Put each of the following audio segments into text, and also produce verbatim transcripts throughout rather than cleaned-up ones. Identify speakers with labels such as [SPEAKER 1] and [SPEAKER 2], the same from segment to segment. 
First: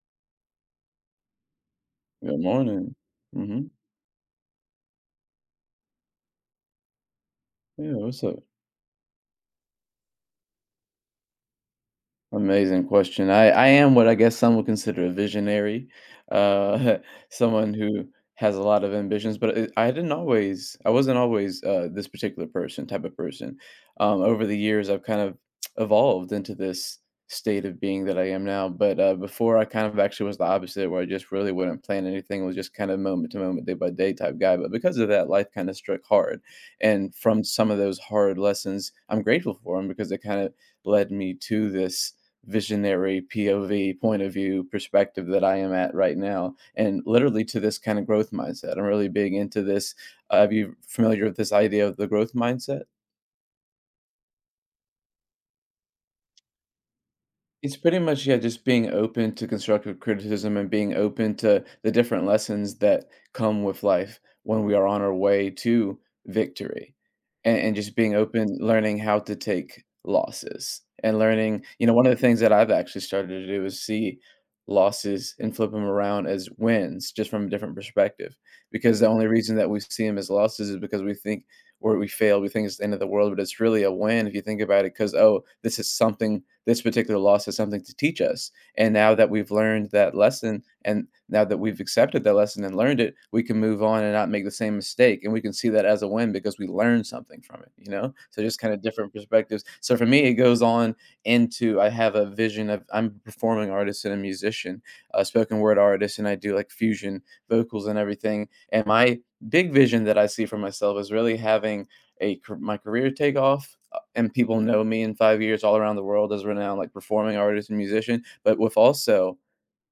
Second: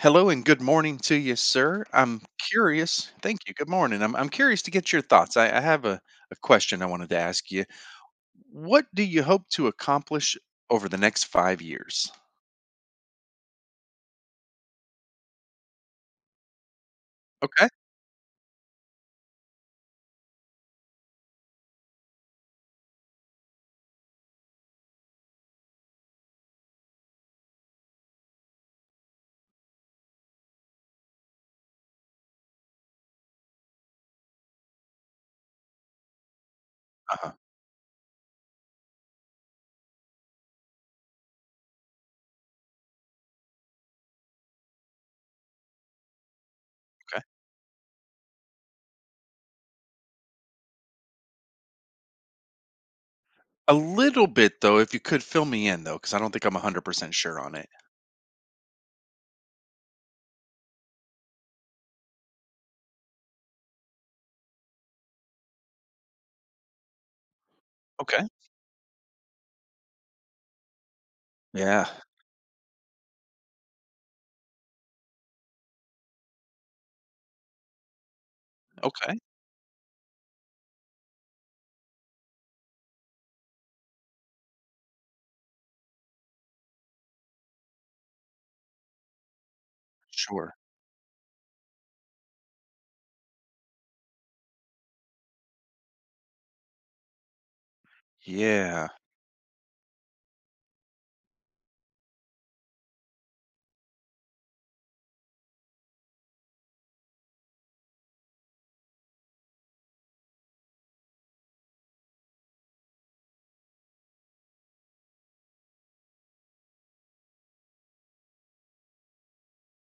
[SPEAKER 1] Hello and good morning to you, sir. I'm
[SPEAKER 2] Good morning.
[SPEAKER 1] curious. Thank you. Good
[SPEAKER 2] Mhm.
[SPEAKER 1] morning. I'm, I'm curious to get your thoughts. I, I have a, a question I wanted to ask you.
[SPEAKER 2] Yeah, what's up?
[SPEAKER 1] What do you hope to accomplish over the next five years?
[SPEAKER 2] Amazing question. I, I am what I guess some would consider a visionary, uh,
[SPEAKER 1] Okay.
[SPEAKER 2] someone who has a lot of ambitions. But it, I didn't always, I wasn't always uh, this particular person, type of person. Um, over the years, I've kind of evolved into this state of being that I am now. But uh, before, I kind of actually was the opposite, where I just really wouldn't plan anything. Was just kind of moment to moment, day by day type guy. But because of that, life kind of struck hard, and
[SPEAKER 1] Uh-huh.
[SPEAKER 2] from some of those hard lessons, I'm grateful for them because they kind of led me to this visionary P O V, point of view, perspective that I am at right now, and
[SPEAKER 1] Okay.
[SPEAKER 2] literally to this kind of growth mindset. I'm really big into this. Uh, are you familiar with this idea of the growth mindset?
[SPEAKER 1] A little bit, though, if you could fill me in, though, because I don't think I'm a hundred percent sure on it.
[SPEAKER 2] It's pretty much, yeah, just being open to constructive criticism and being open to the different lessons that come with life when we are on our way to victory. And, and just being
[SPEAKER 1] Okay.
[SPEAKER 2] open, learning how to take losses and learning, you
[SPEAKER 1] Yeah.
[SPEAKER 2] know, one of the things that I've actually started to do is see losses and flip them around as wins just from a different perspective. Because the
[SPEAKER 1] Okay.
[SPEAKER 2] only reason that we see them as losses is because we think where we failed. We think it's the end of the world, but it's really a win if you think about it. Because oh, this is something. This particular loss is something to teach us. And now that we've learned that
[SPEAKER 1] Sure.
[SPEAKER 2] lesson, and now that we've accepted that lesson and learned it, we can move on and not make the same mistake. And we can see that as a win because we learned something from it. You know, so just kind of
[SPEAKER 1] Yeah.
[SPEAKER 2] different perspectives. So for me, it goes on into I have a vision of I'm a performing artist and a musician, a spoken word artist, and I do like fusion vocals and everything. And my big vision that I see for myself is really having a car- my career take off, uh, and people know me in five years all around the world as a renowned like performing artist and musician, but with also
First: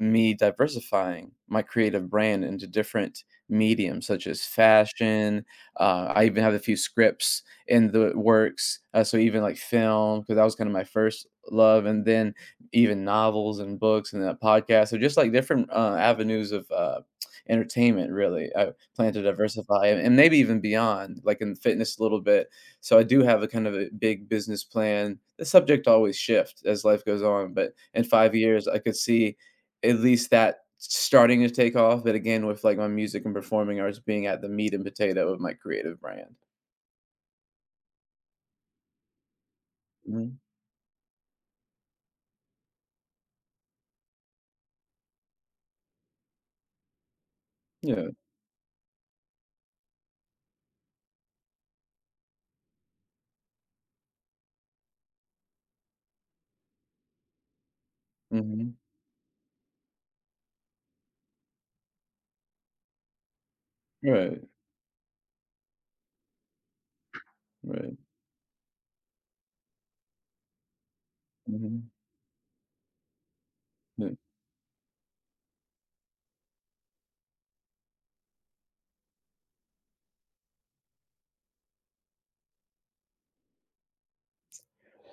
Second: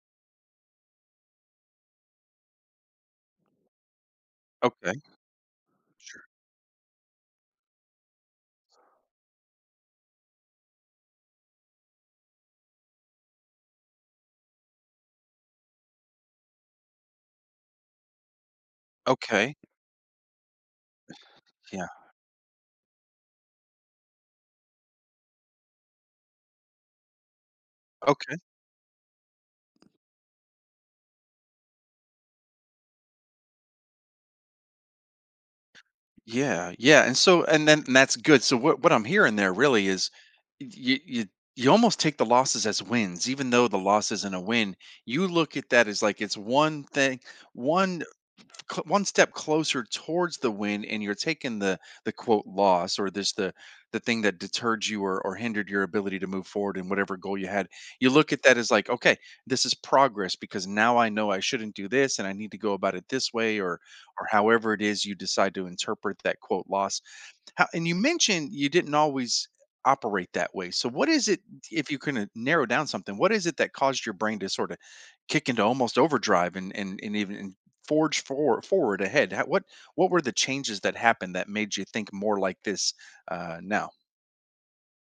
[SPEAKER 2] me diversifying my creative brand into different mediums such as
[SPEAKER 1] Okay.
[SPEAKER 2] fashion. Uh,
[SPEAKER 1] Sure.
[SPEAKER 2] I even have a few scripts in the works, uh, so even like film because that was kind of my first love, and then even novels and books and that podcast. So just like different uh, avenues of uh, entertainment, really. I plan to
[SPEAKER 1] Okay.
[SPEAKER 2] diversify and, and maybe even beyond, like in
[SPEAKER 1] Yeah.
[SPEAKER 2] fitness a little bit. So I do have a kind of a big business plan. The subject always shifts as life goes on, but in five
[SPEAKER 1] Okay.
[SPEAKER 2] years, I could see at least that starting to take off. But again, with like my music and performing arts being at the meat and potato of my creative brand.
[SPEAKER 1] Yeah, yeah, and so and then and that's good. So what what I'm hearing there really is
[SPEAKER 2] Mhm.
[SPEAKER 1] you you you almost take the losses as wins, even though the loss isn't a win. You look at that as like it's one thing, one
[SPEAKER 2] Yeah.
[SPEAKER 1] cl- one step closer towards the win, and you're taking the the quote loss, or this the the thing that deterred you, or, or hindered your ability to move forward in whatever goal you had. You look at that as
[SPEAKER 2] Mhm.
[SPEAKER 1] like, okay, this is progress because now I know I shouldn't do this and I need to go about it this way, or or
[SPEAKER 2] Right.
[SPEAKER 1] however it is you decide to interpret that quote loss. How and you
[SPEAKER 2] Right.
[SPEAKER 1] mentioned you didn't always operate that way. So what is it,
[SPEAKER 2] Mhm.
[SPEAKER 1] if you can uh, narrow down something, what is it that caused
[SPEAKER 2] Yeah.
[SPEAKER 1] your brain to sort of kick into almost overdrive and and, and even and forge forward forward ahead? How, what what were the changes that happened that made you think more like this uh now?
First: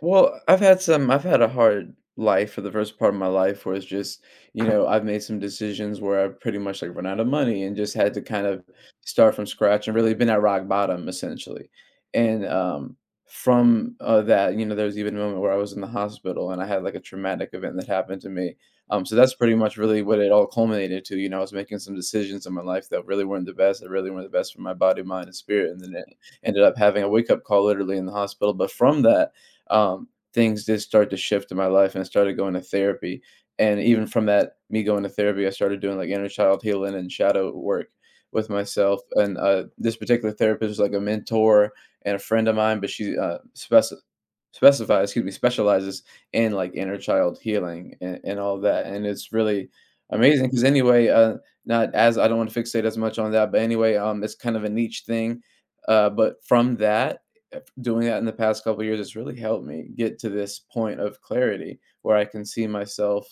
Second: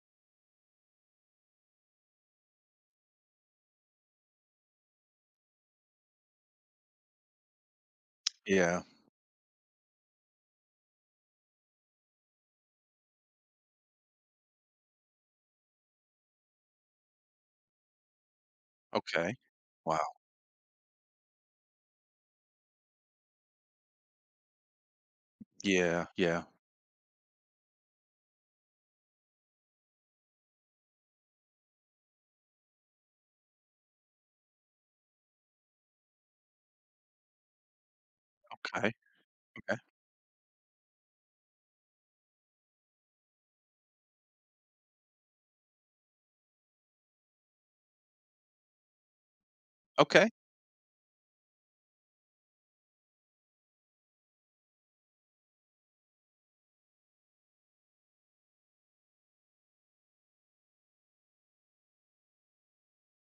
[SPEAKER 2] Well, I've had some I've had a hard life for the first part of my life where it's just, you know, I've made some decisions where I pretty much like run out of money and just had to kind of
[SPEAKER 1] Yeah.
[SPEAKER 2] start from scratch and really been at rock bottom essentially. And um from uh, that, you know, there was even a moment where I was in the hospital and I had like a traumatic event that happened to me. Um, so that's
[SPEAKER 1] Okay.
[SPEAKER 2] pretty much
[SPEAKER 1] Wow.
[SPEAKER 2] really what it all culminated to. You know, I was making some decisions in my life that really weren't the best. That really weren't the best for my body, mind, and spirit. And then it
[SPEAKER 1] Yeah, yeah.
[SPEAKER 2] ended up having a wake up call literally in the hospital. But from that, um, things did start to shift in my life, and I started going to therapy. And even from that, me going to therapy, I started doing like inner child healing and shadow work with
[SPEAKER 1] Okay.
[SPEAKER 2] myself. And uh,
[SPEAKER 1] Okay.
[SPEAKER 2] this particular therapist was like a mentor and a friend of mine, but she uh, speci- specifies, excuse me, specializes in like inner child healing and, and all that. And it's really
[SPEAKER 1] Okay.
[SPEAKER 2] amazing because anyway, uh, not as I don't want to fixate as much on that, but anyway, um, it's kind of a niche thing. Uh, but from that, doing that in the past couple years has really helped me get to this point of clarity where I can see myself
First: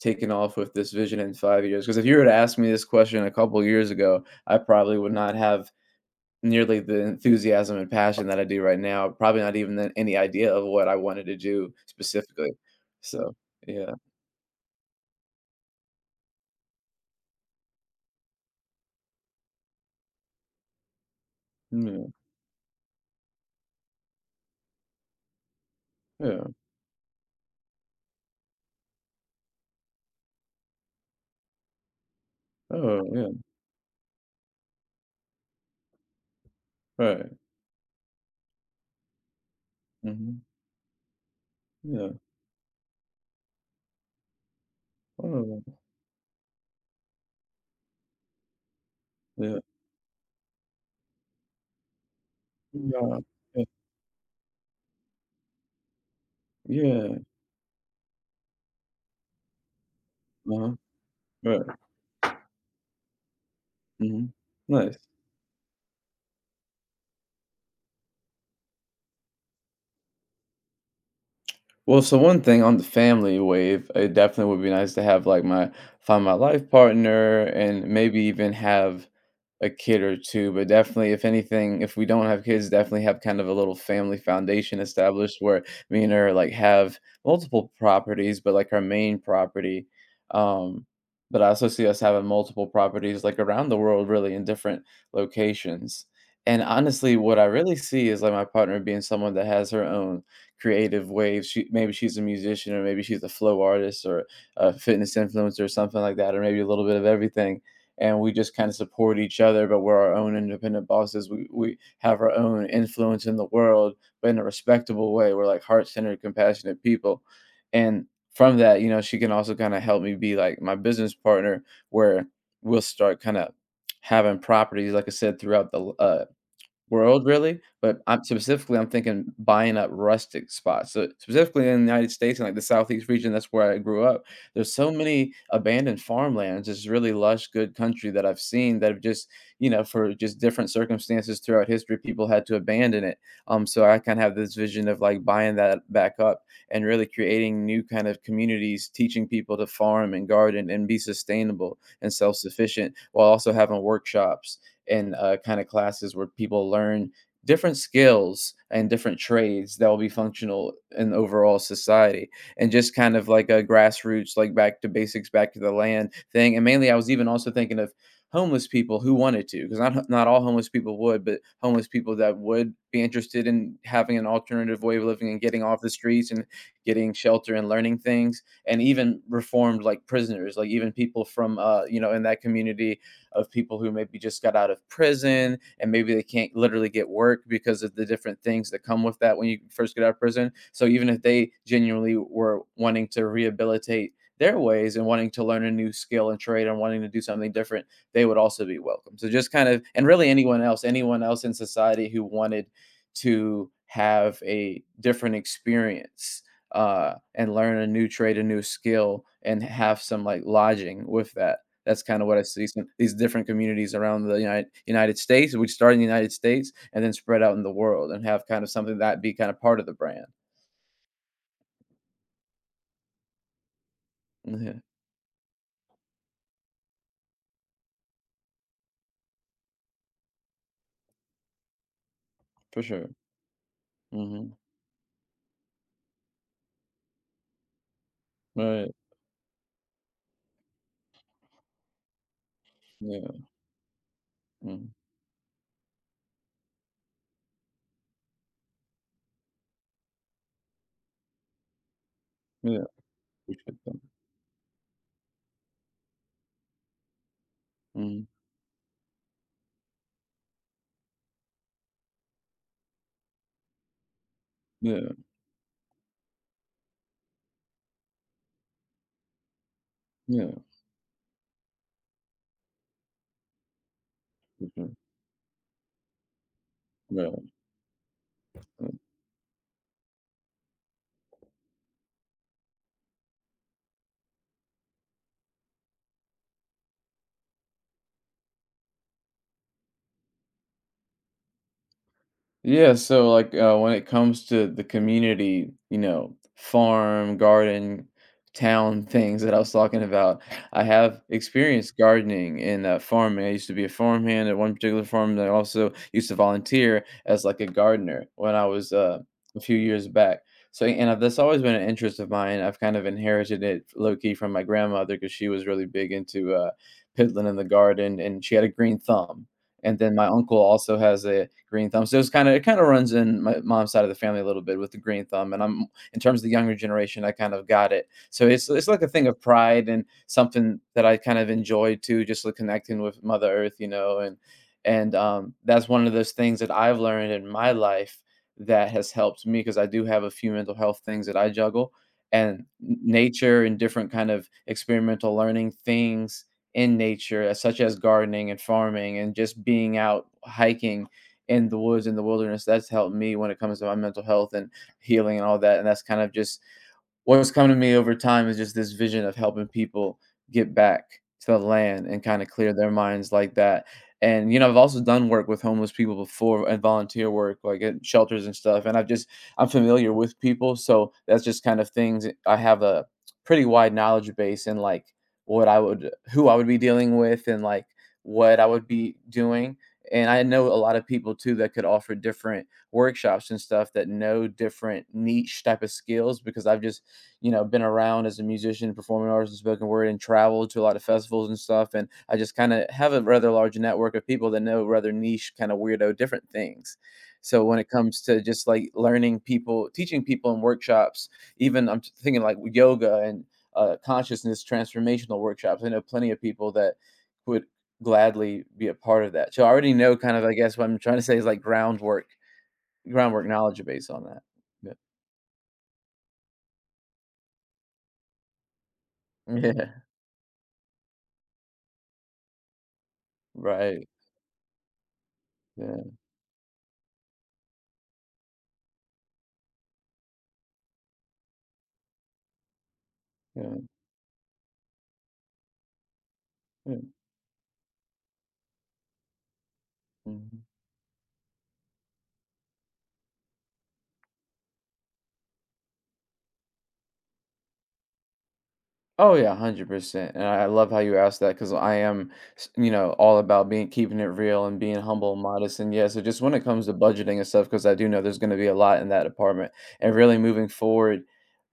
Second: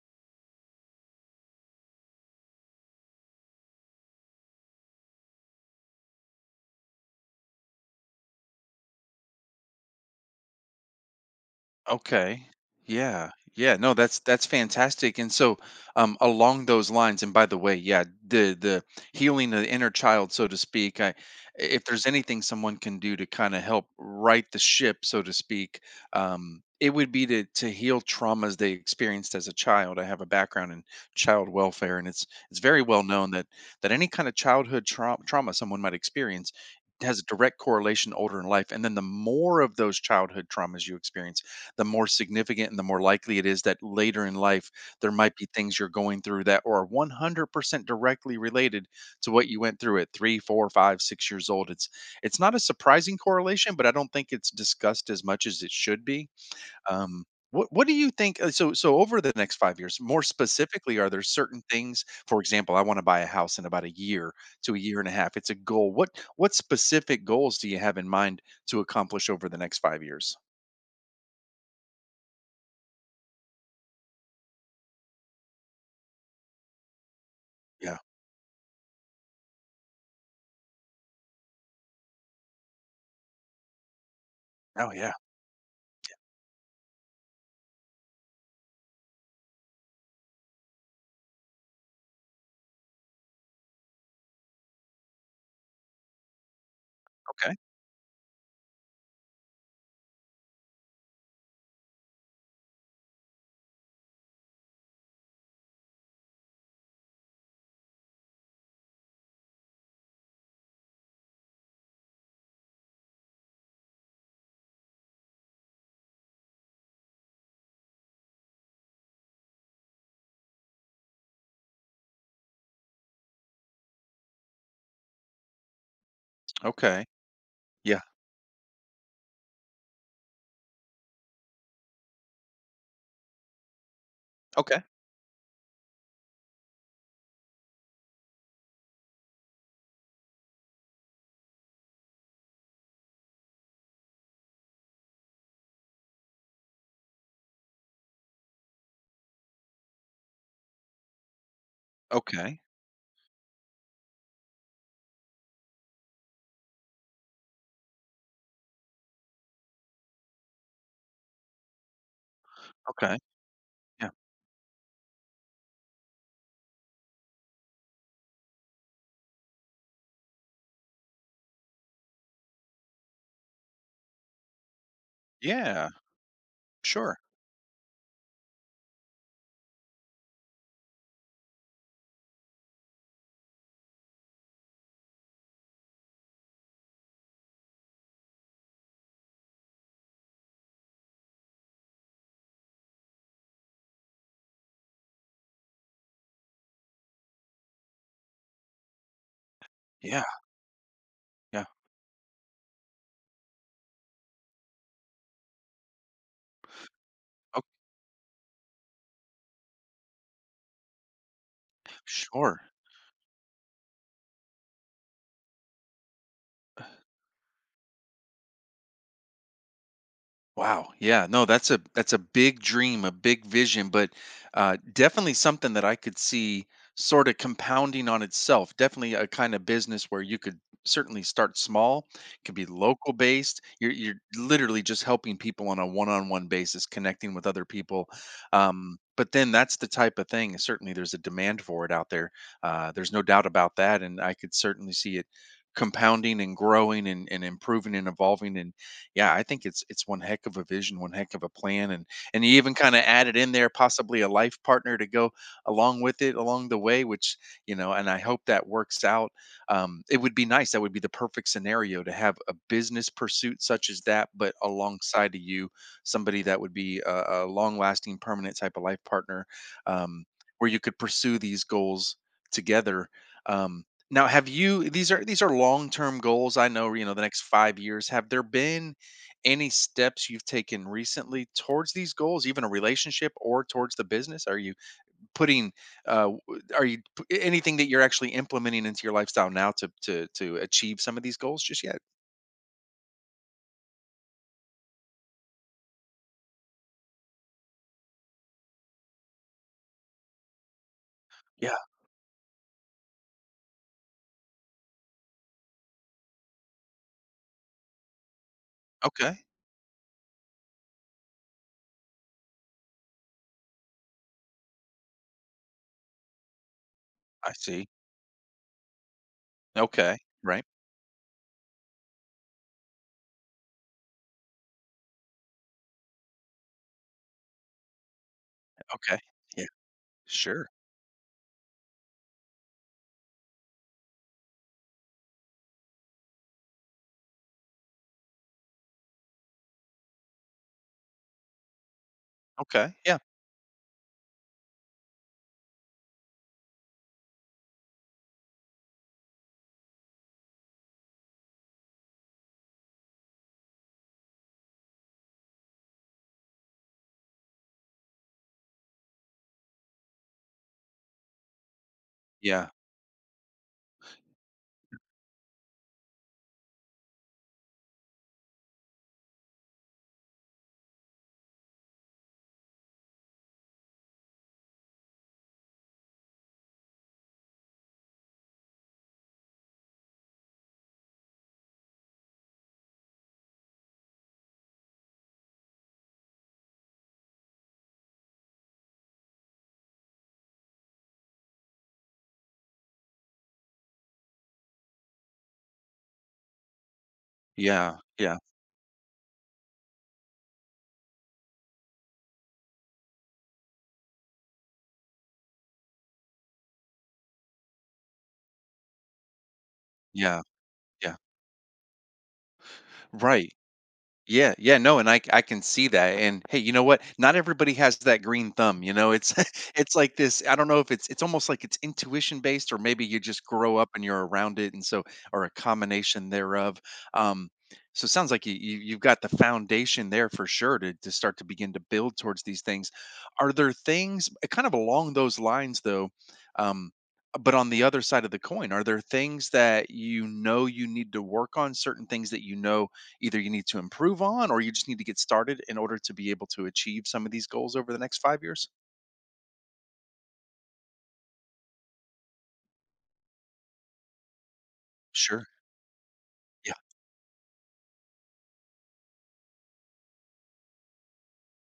[SPEAKER 2] taking off with this vision in five years. Because if you were to ask me this question a couple years ago, I probably would not have nearly the enthusiasm and passion that I do right now. Probably not even the- any idea of what I wanted to do
[SPEAKER 1] Okay.
[SPEAKER 2] specifically.
[SPEAKER 1] Yeah.
[SPEAKER 2] So
[SPEAKER 1] Yeah.
[SPEAKER 2] yeah,
[SPEAKER 1] No, that's that's fantastic. And so, um, along those lines, and by the way, yeah, the the healing the inner child, so to speak. I, if there's
[SPEAKER 2] yeah,
[SPEAKER 1] anything someone can do to kind of help right the ship, so to speak,
[SPEAKER 2] yeah,
[SPEAKER 1] um, it would be to to heal traumas they experienced as a child. I have a background in child welfare, and it's it's very
[SPEAKER 2] oh
[SPEAKER 1] well
[SPEAKER 2] yeah,
[SPEAKER 1] known that that any kind of childhood trau- trauma someone might experience has a
[SPEAKER 2] right,
[SPEAKER 1] direct correlation older in life, and then the more of those
[SPEAKER 2] hmm,
[SPEAKER 1] childhood traumas you experience, the more
[SPEAKER 2] yeah,
[SPEAKER 1] significant and the more likely it is that later in life there might be
[SPEAKER 2] oh
[SPEAKER 1] things you're going through that are a hundred percent directly related to what
[SPEAKER 2] yeah,
[SPEAKER 1] you went through at three, four, five, six years old. It's it's not a
[SPEAKER 2] yeah,
[SPEAKER 1] surprising
[SPEAKER 2] yeah,
[SPEAKER 1] correlation, but I don't think it's discussed as much as it should be.
[SPEAKER 2] yeah,
[SPEAKER 1] Um, what what do you think? uh, So so over the next five years, more
[SPEAKER 2] uh-huh,
[SPEAKER 1] specifically, are there
[SPEAKER 2] right,
[SPEAKER 1] certain things? For example, I want to buy a house in about a
[SPEAKER 2] hmm,
[SPEAKER 1] year to a
[SPEAKER 2] nice.
[SPEAKER 1] year and a half. It's a goal. What what specific goals do you have in mind to accomplish over the next five years?
[SPEAKER 2] Well, so one thing on the family wave, it definitely would be nice to have like my find my life partner and
[SPEAKER 1] Yeah.
[SPEAKER 2] maybe even have a kid or two, but definitely if anything, if we don't have kids, definitely have kind of a little family foundation
[SPEAKER 1] Oh yeah.
[SPEAKER 2] established where me and her, like, have multiple properties, but, like, our main property. Um, but I also see us having multiple properties, like, around the world really in different locations, and honestly, what I really see is, like, my partner being someone that has her own creative waves. She maybe she's a musician or maybe she's a flow artist or a fitness influencer or something like that, or maybe a little bit of everything, and we just kind of support each other, but we're our own independent bosses. We, we have our own influence in the world, but in a respectable way. We're like heart-centered, compassionate people, and from that, you know, she can also kind of help me be like my business partner, where we'll start kind of having properties like I said throughout the uh,
[SPEAKER 1] Okay.
[SPEAKER 2] world, really. But
[SPEAKER 1] Yeah.
[SPEAKER 2] I'm specifically, I'm thinking buying up rustic spots. So, specifically in the United States and, like, the Southeast region, that's where I grew up. There's
[SPEAKER 1] Okay.
[SPEAKER 2] so many abandoned farmlands, it's really lush, good country that I've seen that have just, you know, for just different circumstances throughout history, people had to abandon it. Um, so I kinda have this vision of, like, buying that back up and really creating new kind of communities, teaching people to farm and garden and be sustainable and
[SPEAKER 1] Okay.
[SPEAKER 2] self-sufficient while also having workshops and uh, kind of classes where people learn different skills and different trades that will be functional in overall society, and just kind
[SPEAKER 1] Okay.
[SPEAKER 2] of like a
[SPEAKER 1] Yeah.
[SPEAKER 2] grassroots, like back to basics, back to the land thing. And mainly I was even also thinking of homeless people who wanted to, because not not all homeless people would, but homeless people that would be interested in having an alternative way of living and getting off the
[SPEAKER 1] Yeah.
[SPEAKER 2] streets and getting
[SPEAKER 1] Sure.
[SPEAKER 2] shelter and learning things, and even reformed like prisoners, like even people from uh you know, in that community of people who maybe just got out of prison and maybe they can't literally get work because of the different things that come with that when you first get out of prison. So even if they genuinely were wanting to rehabilitate their ways and wanting to learn a new skill and trade and wanting to do something different, they would also be welcome. So just kind of, and
[SPEAKER 1] Yeah.
[SPEAKER 2] really anyone else, anyone else in
[SPEAKER 1] Yeah.
[SPEAKER 2] society who wanted to have a different experience uh, and
[SPEAKER 1] Oh,
[SPEAKER 2] learn a new trade, a new skill, and have some like lodging with that. That's kinda what I
[SPEAKER 1] sure.
[SPEAKER 2] see, some these different communities around the United United States. We start in the United States and then spread out in the world and have kind of something that be kind of part of the brand.
[SPEAKER 1] Wow. Yeah. No, that's a that's a big dream, a big vision, but uh,
[SPEAKER 2] Yeah,
[SPEAKER 1] definitely something that I could see sort of compounding on itself. Definitely a kind of business where you could certainly start small, could be
[SPEAKER 2] for sure.
[SPEAKER 1] local based. You're you're
[SPEAKER 2] Mhm.
[SPEAKER 1] literally just helping people on a one-on-one basis, connecting with other people.
[SPEAKER 2] Right.
[SPEAKER 1] Um, but then that's the type of thing. Certainly, there's a demand for it out there. Uh, there's no
[SPEAKER 2] Yeah.
[SPEAKER 1] doubt about that, and I could certainly
[SPEAKER 2] Mhm.
[SPEAKER 1] see it compounding and growing and, and improving and evolving and yeah, I think it's it's one heck of a vision, one heck of a plan, and and you even
[SPEAKER 2] Yeah.
[SPEAKER 1] kind of added in
[SPEAKER 2] We
[SPEAKER 1] there
[SPEAKER 2] should, um,
[SPEAKER 1] possibly a life partner to go along with it along the way, which you know, and I
[SPEAKER 2] mhm,
[SPEAKER 1] hope that works out. Um, it would be nice. That would be the perfect scenario to have a business pursuit such as that, but
[SPEAKER 2] yeah.
[SPEAKER 1] alongside of you, somebody that would be a, a long-lasting, permanent type of life partner, um,
[SPEAKER 2] Yeah.
[SPEAKER 1] where you could pursue these goals together. Um, now, have
[SPEAKER 2] For sure.
[SPEAKER 1] you? These are these are long-term goals. I know, you know, the
[SPEAKER 2] Yeah.
[SPEAKER 1] next five years. Have there been any steps you've taken recently towards these goals, even a relationship or towards the business? Are you putting, uh, w- are you p- anything that you're actually implementing into your lifestyle now to to to achieve some of these goals just yet?
[SPEAKER 2] Yeah, so like uh, when it comes to the community, you know, farm, garden, town things that I was talking about, I have
[SPEAKER 1] Yeah.
[SPEAKER 2] experienced gardening and uh, farming. I used to be a farmhand at one particular farm that I also used to volunteer as like a gardener when I was uh,
[SPEAKER 1] Okay.
[SPEAKER 2] a few years back. So, and I've, that's always been an interest of mine. I've kind of inherited it low key from my grandmother because she was really big into uh, piddling
[SPEAKER 1] I
[SPEAKER 2] in the
[SPEAKER 1] see.
[SPEAKER 2] garden, and she had a green thumb. And then
[SPEAKER 1] Okay.
[SPEAKER 2] my uncle
[SPEAKER 1] Right.
[SPEAKER 2] also has a green thumb. So it's kind of, it kind of runs in my mom's side of the family a little bit with the green thumb. And I'm in terms of the younger generation, I kind of got it. So it's it's like a
[SPEAKER 1] Okay.
[SPEAKER 2] thing of
[SPEAKER 1] Yeah.
[SPEAKER 2] pride and
[SPEAKER 1] Sure.
[SPEAKER 2] something that I kind of enjoy too, just like connecting with Mother Earth, you know, and and um, that's one of those things that I've learned in my life that has helped me because I do have a few mental health things that I juggle and
[SPEAKER 1] Okay.
[SPEAKER 2] n-
[SPEAKER 1] Yeah.
[SPEAKER 2] nature and different kind of experimental learning things in nature, as- such as gardening and farming and just being out hiking in the woods in the wilderness. That's helped me when it comes to my mental health and healing and all that. And that's kind of just what's come to me over time is just this vision of helping people get back to the land and kind of
[SPEAKER 1] Yeah.
[SPEAKER 2] clear their minds like that. And you know, I've also done work with homeless people before and volunteer work, like at shelters and stuff. And I've just I'm familiar with people, so that's just kind of things I have a pretty wide knowledge base in, like what I would who I would be dealing with and like what I would be doing. And I know a lot of people too that could offer different workshops and stuff that know different niche type of skills because I've just, you know been around as a musician, performing artist, and spoken word, and traveled to a lot of festivals and stuff. And I just kind of have a rather large network of people that know rather niche kind of weirdo different things. So when it
[SPEAKER 1] Yeah.
[SPEAKER 2] comes
[SPEAKER 1] Yeah.
[SPEAKER 2] to just like learning people, teaching people in workshops, even I'm thinking like yoga and uh, consciousness transformational workshops, I know plenty of people that would gladly be a part of that. So I already know kind
[SPEAKER 1] Yeah.
[SPEAKER 2] of, I guess what I'm trying
[SPEAKER 1] Yeah.
[SPEAKER 2] to say is like groundwork groundwork
[SPEAKER 1] Right.
[SPEAKER 2] knowledge based on that.
[SPEAKER 1] Yeah, yeah,
[SPEAKER 2] Yeah,
[SPEAKER 1] no, and I I can see that, and hey, you know what? Not everybody has that green thumb, you know? It's
[SPEAKER 2] yeah.
[SPEAKER 1] it's like this. I don't know if it's it's almost like it's intuition based, or maybe you just grow up and
[SPEAKER 2] Right.
[SPEAKER 1] you're around it, and so or a
[SPEAKER 2] Yeah.
[SPEAKER 1] combination thereof. Um, so it sounds like you, you you've got the foundation there for sure to to start to begin to build towards these things. Are there
[SPEAKER 2] Yeah.
[SPEAKER 1] things uh, kind of along those lines though? Um, but on the other side of the coin, are there things that you
[SPEAKER 2] Mhm.
[SPEAKER 1] know you need to work on, certain things that you know either you need to improve on, or you just need to get started in order to be able to achieve some of these goals over the next five years?
[SPEAKER 2] Oh yeah, one hundred percent. And I I love how you asked that because I am, s- you know, all about being, keeping it real and being humble and
[SPEAKER 1] Sure.
[SPEAKER 2] modest. And yeah, so just when it
[SPEAKER 1] Yeah.
[SPEAKER 2] comes to budgeting and stuff, because I do know there's going to be a lot in that department. And really moving forward,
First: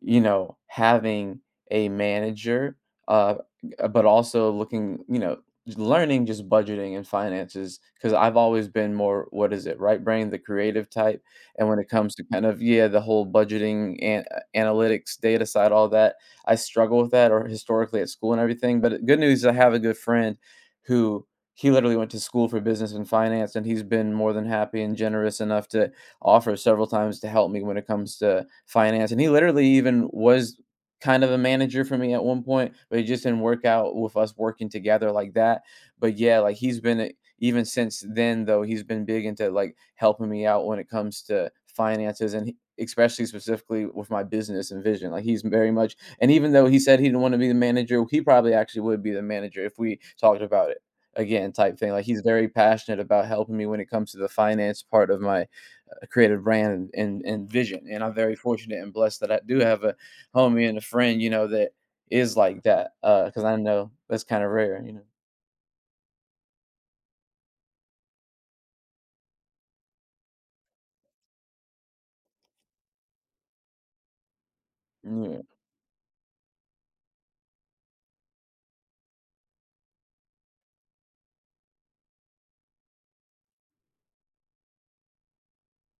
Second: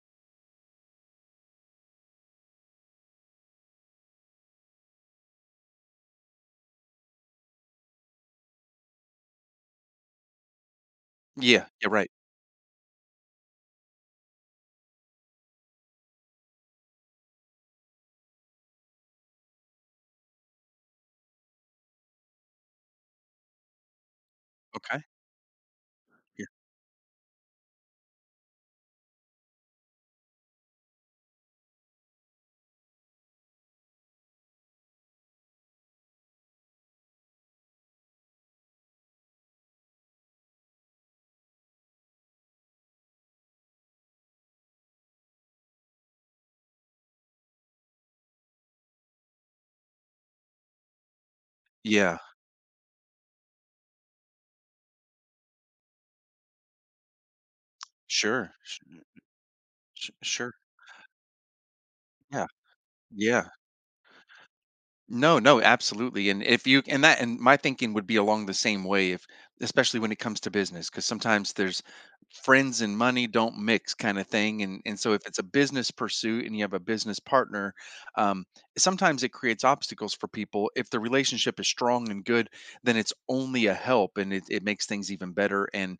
[SPEAKER 2] you know, having a manager, uh, uh, but also looking, you know, j- learning just budgeting and finances, because I've always been more, what is it, right brain, the creative type.
[SPEAKER 1] Yeah.
[SPEAKER 2] And when it
[SPEAKER 1] Yeah, right.
[SPEAKER 2] comes to kind of, yeah, the whole budgeting and uh, analytics, data side, all that. I struggle with that, or historically at school and everything. But uh, good news is I have a good friend who, he literally went to school for business and finance, and he's been more than happy and
[SPEAKER 1] Okay.
[SPEAKER 2] generous enough to
[SPEAKER 1] Yeah.
[SPEAKER 2] offer several times to help me when it comes to finance. And he literally even was kind of a manager for me at one point, but it just didn't work out with us working together like that. But yeah, like he's been uh, even since then though, he's been big into like helping me out when it comes to finances, and he- especially specifically with my business and vision. Like he's very much, and even though he said he didn't want to be the manager, he probably actually would be the manager if we talked about it again, type thing. Like
[SPEAKER 1] Yeah.
[SPEAKER 2] he's very passionate about helping me when it comes to the finance part of my uh, creative brand, and, and vision. And I'm very
[SPEAKER 1] Sure. Sh
[SPEAKER 2] fortunate and blessed that I do have a
[SPEAKER 1] sh sure.
[SPEAKER 2] homie and a friend, you know, that is
[SPEAKER 1] Yeah.
[SPEAKER 2] like that. Uh, because
[SPEAKER 1] Yeah.
[SPEAKER 2] I know that's kind of rare, you know.
[SPEAKER 1] No, no, absolutely. And if you, and that, and my thinking would be along the same way, if especially when it comes to business, because sometimes there's friends and money don't mix kind of thing, and and so if it's
[SPEAKER 2] Yeah,
[SPEAKER 1] a business pursuit and you have a business partner, um, sometimes it creates obstacles for people. If the relationship is strong and good, then it's only a help, and it, it makes things even better, and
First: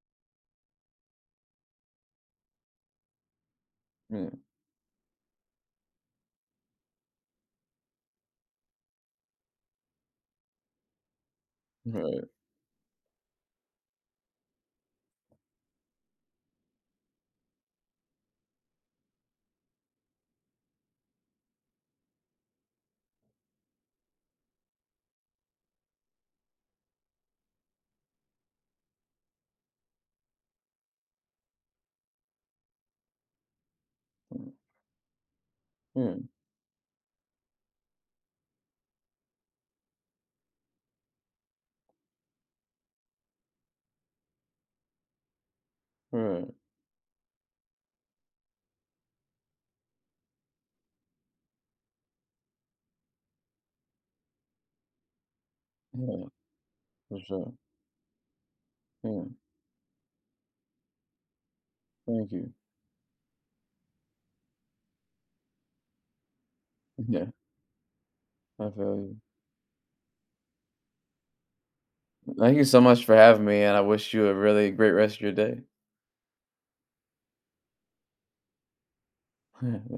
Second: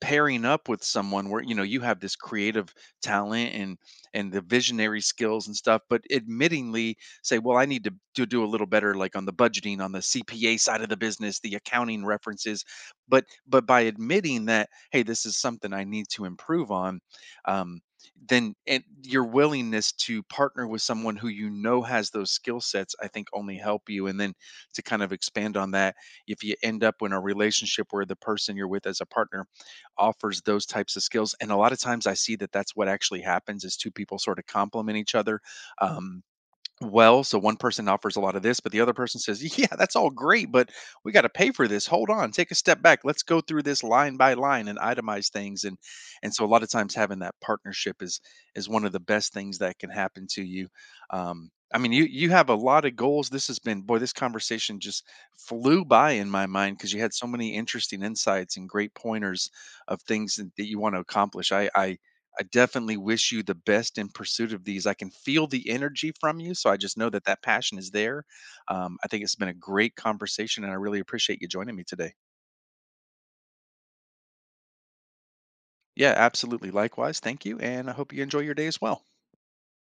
[SPEAKER 1] pairing up with someone where you know you have this creative talent and
[SPEAKER 2] yeah,
[SPEAKER 1] and
[SPEAKER 2] right,
[SPEAKER 1] the visionary skills and stuff, but admittingly say, well, I need to, to do a little better, like on the budgeting, on the CPA side of the business, the accounting
[SPEAKER 2] mm,
[SPEAKER 1] references, but but by admitting that, hey, this is something I need to improve on, um, then and your willingness to partner with someone who you know has those skill sets, I think only help you, and then to kind of expand on that, if you end up in a relationship where the person you're with as a partner offers those types of skills. And a lot of times I see that that's what actually happens, is two people sort of complement each other. Um, well, so one person offers a lot of this, but the other person says, yeah, that's all great, but we got to pay for this. Hold on, take a step back. Let's go through this line by line and itemize things. And
[SPEAKER 2] yeah,
[SPEAKER 1] and so a
[SPEAKER 2] right,
[SPEAKER 1] lot of times having that partnership is is one of the best things that can happen to you. Um, I mean, you you have a lot of goals. This has been, boy, this conversation just flew by
[SPEAKER 2] yeah,
[SPEAKER 1] in my mind, because you had
[SPEAKER 2] for
[SPEAKER 1] so
[SPEAKER 2] sure.
[SPEAKER 1] many interesting insights and great
[SPEAKER 2] Yeah,
[SPEAKER 1] pointers of things that that you want to accomplish. I I
[SPEAKER 2] thank
[SPEAKER 1] I
[SPEAKER 2] you.
[SPEAKER 1] definitely wish you the best in pursuit of these. I can feel the energy from you, so I just know that
[SPEAKER 2] Yeah,
[SPEAKER 1] that passion is there.
[SPEAKER 2] I feel
[SPEAKER 1] Um, I
[SPEAKER 2] you.
[SPEAKER 1] think it's been a great conversation, and I really appreciate you joining me today.
[SPEAKER 2] Thank you so much for having me, and I wish you a really great rest of your day.
[SPEAKER 1] Yeah, absolutely. Likewise. Thank you. And I hope you enjoy your day as well.
[SPEAKER 2] Yeah.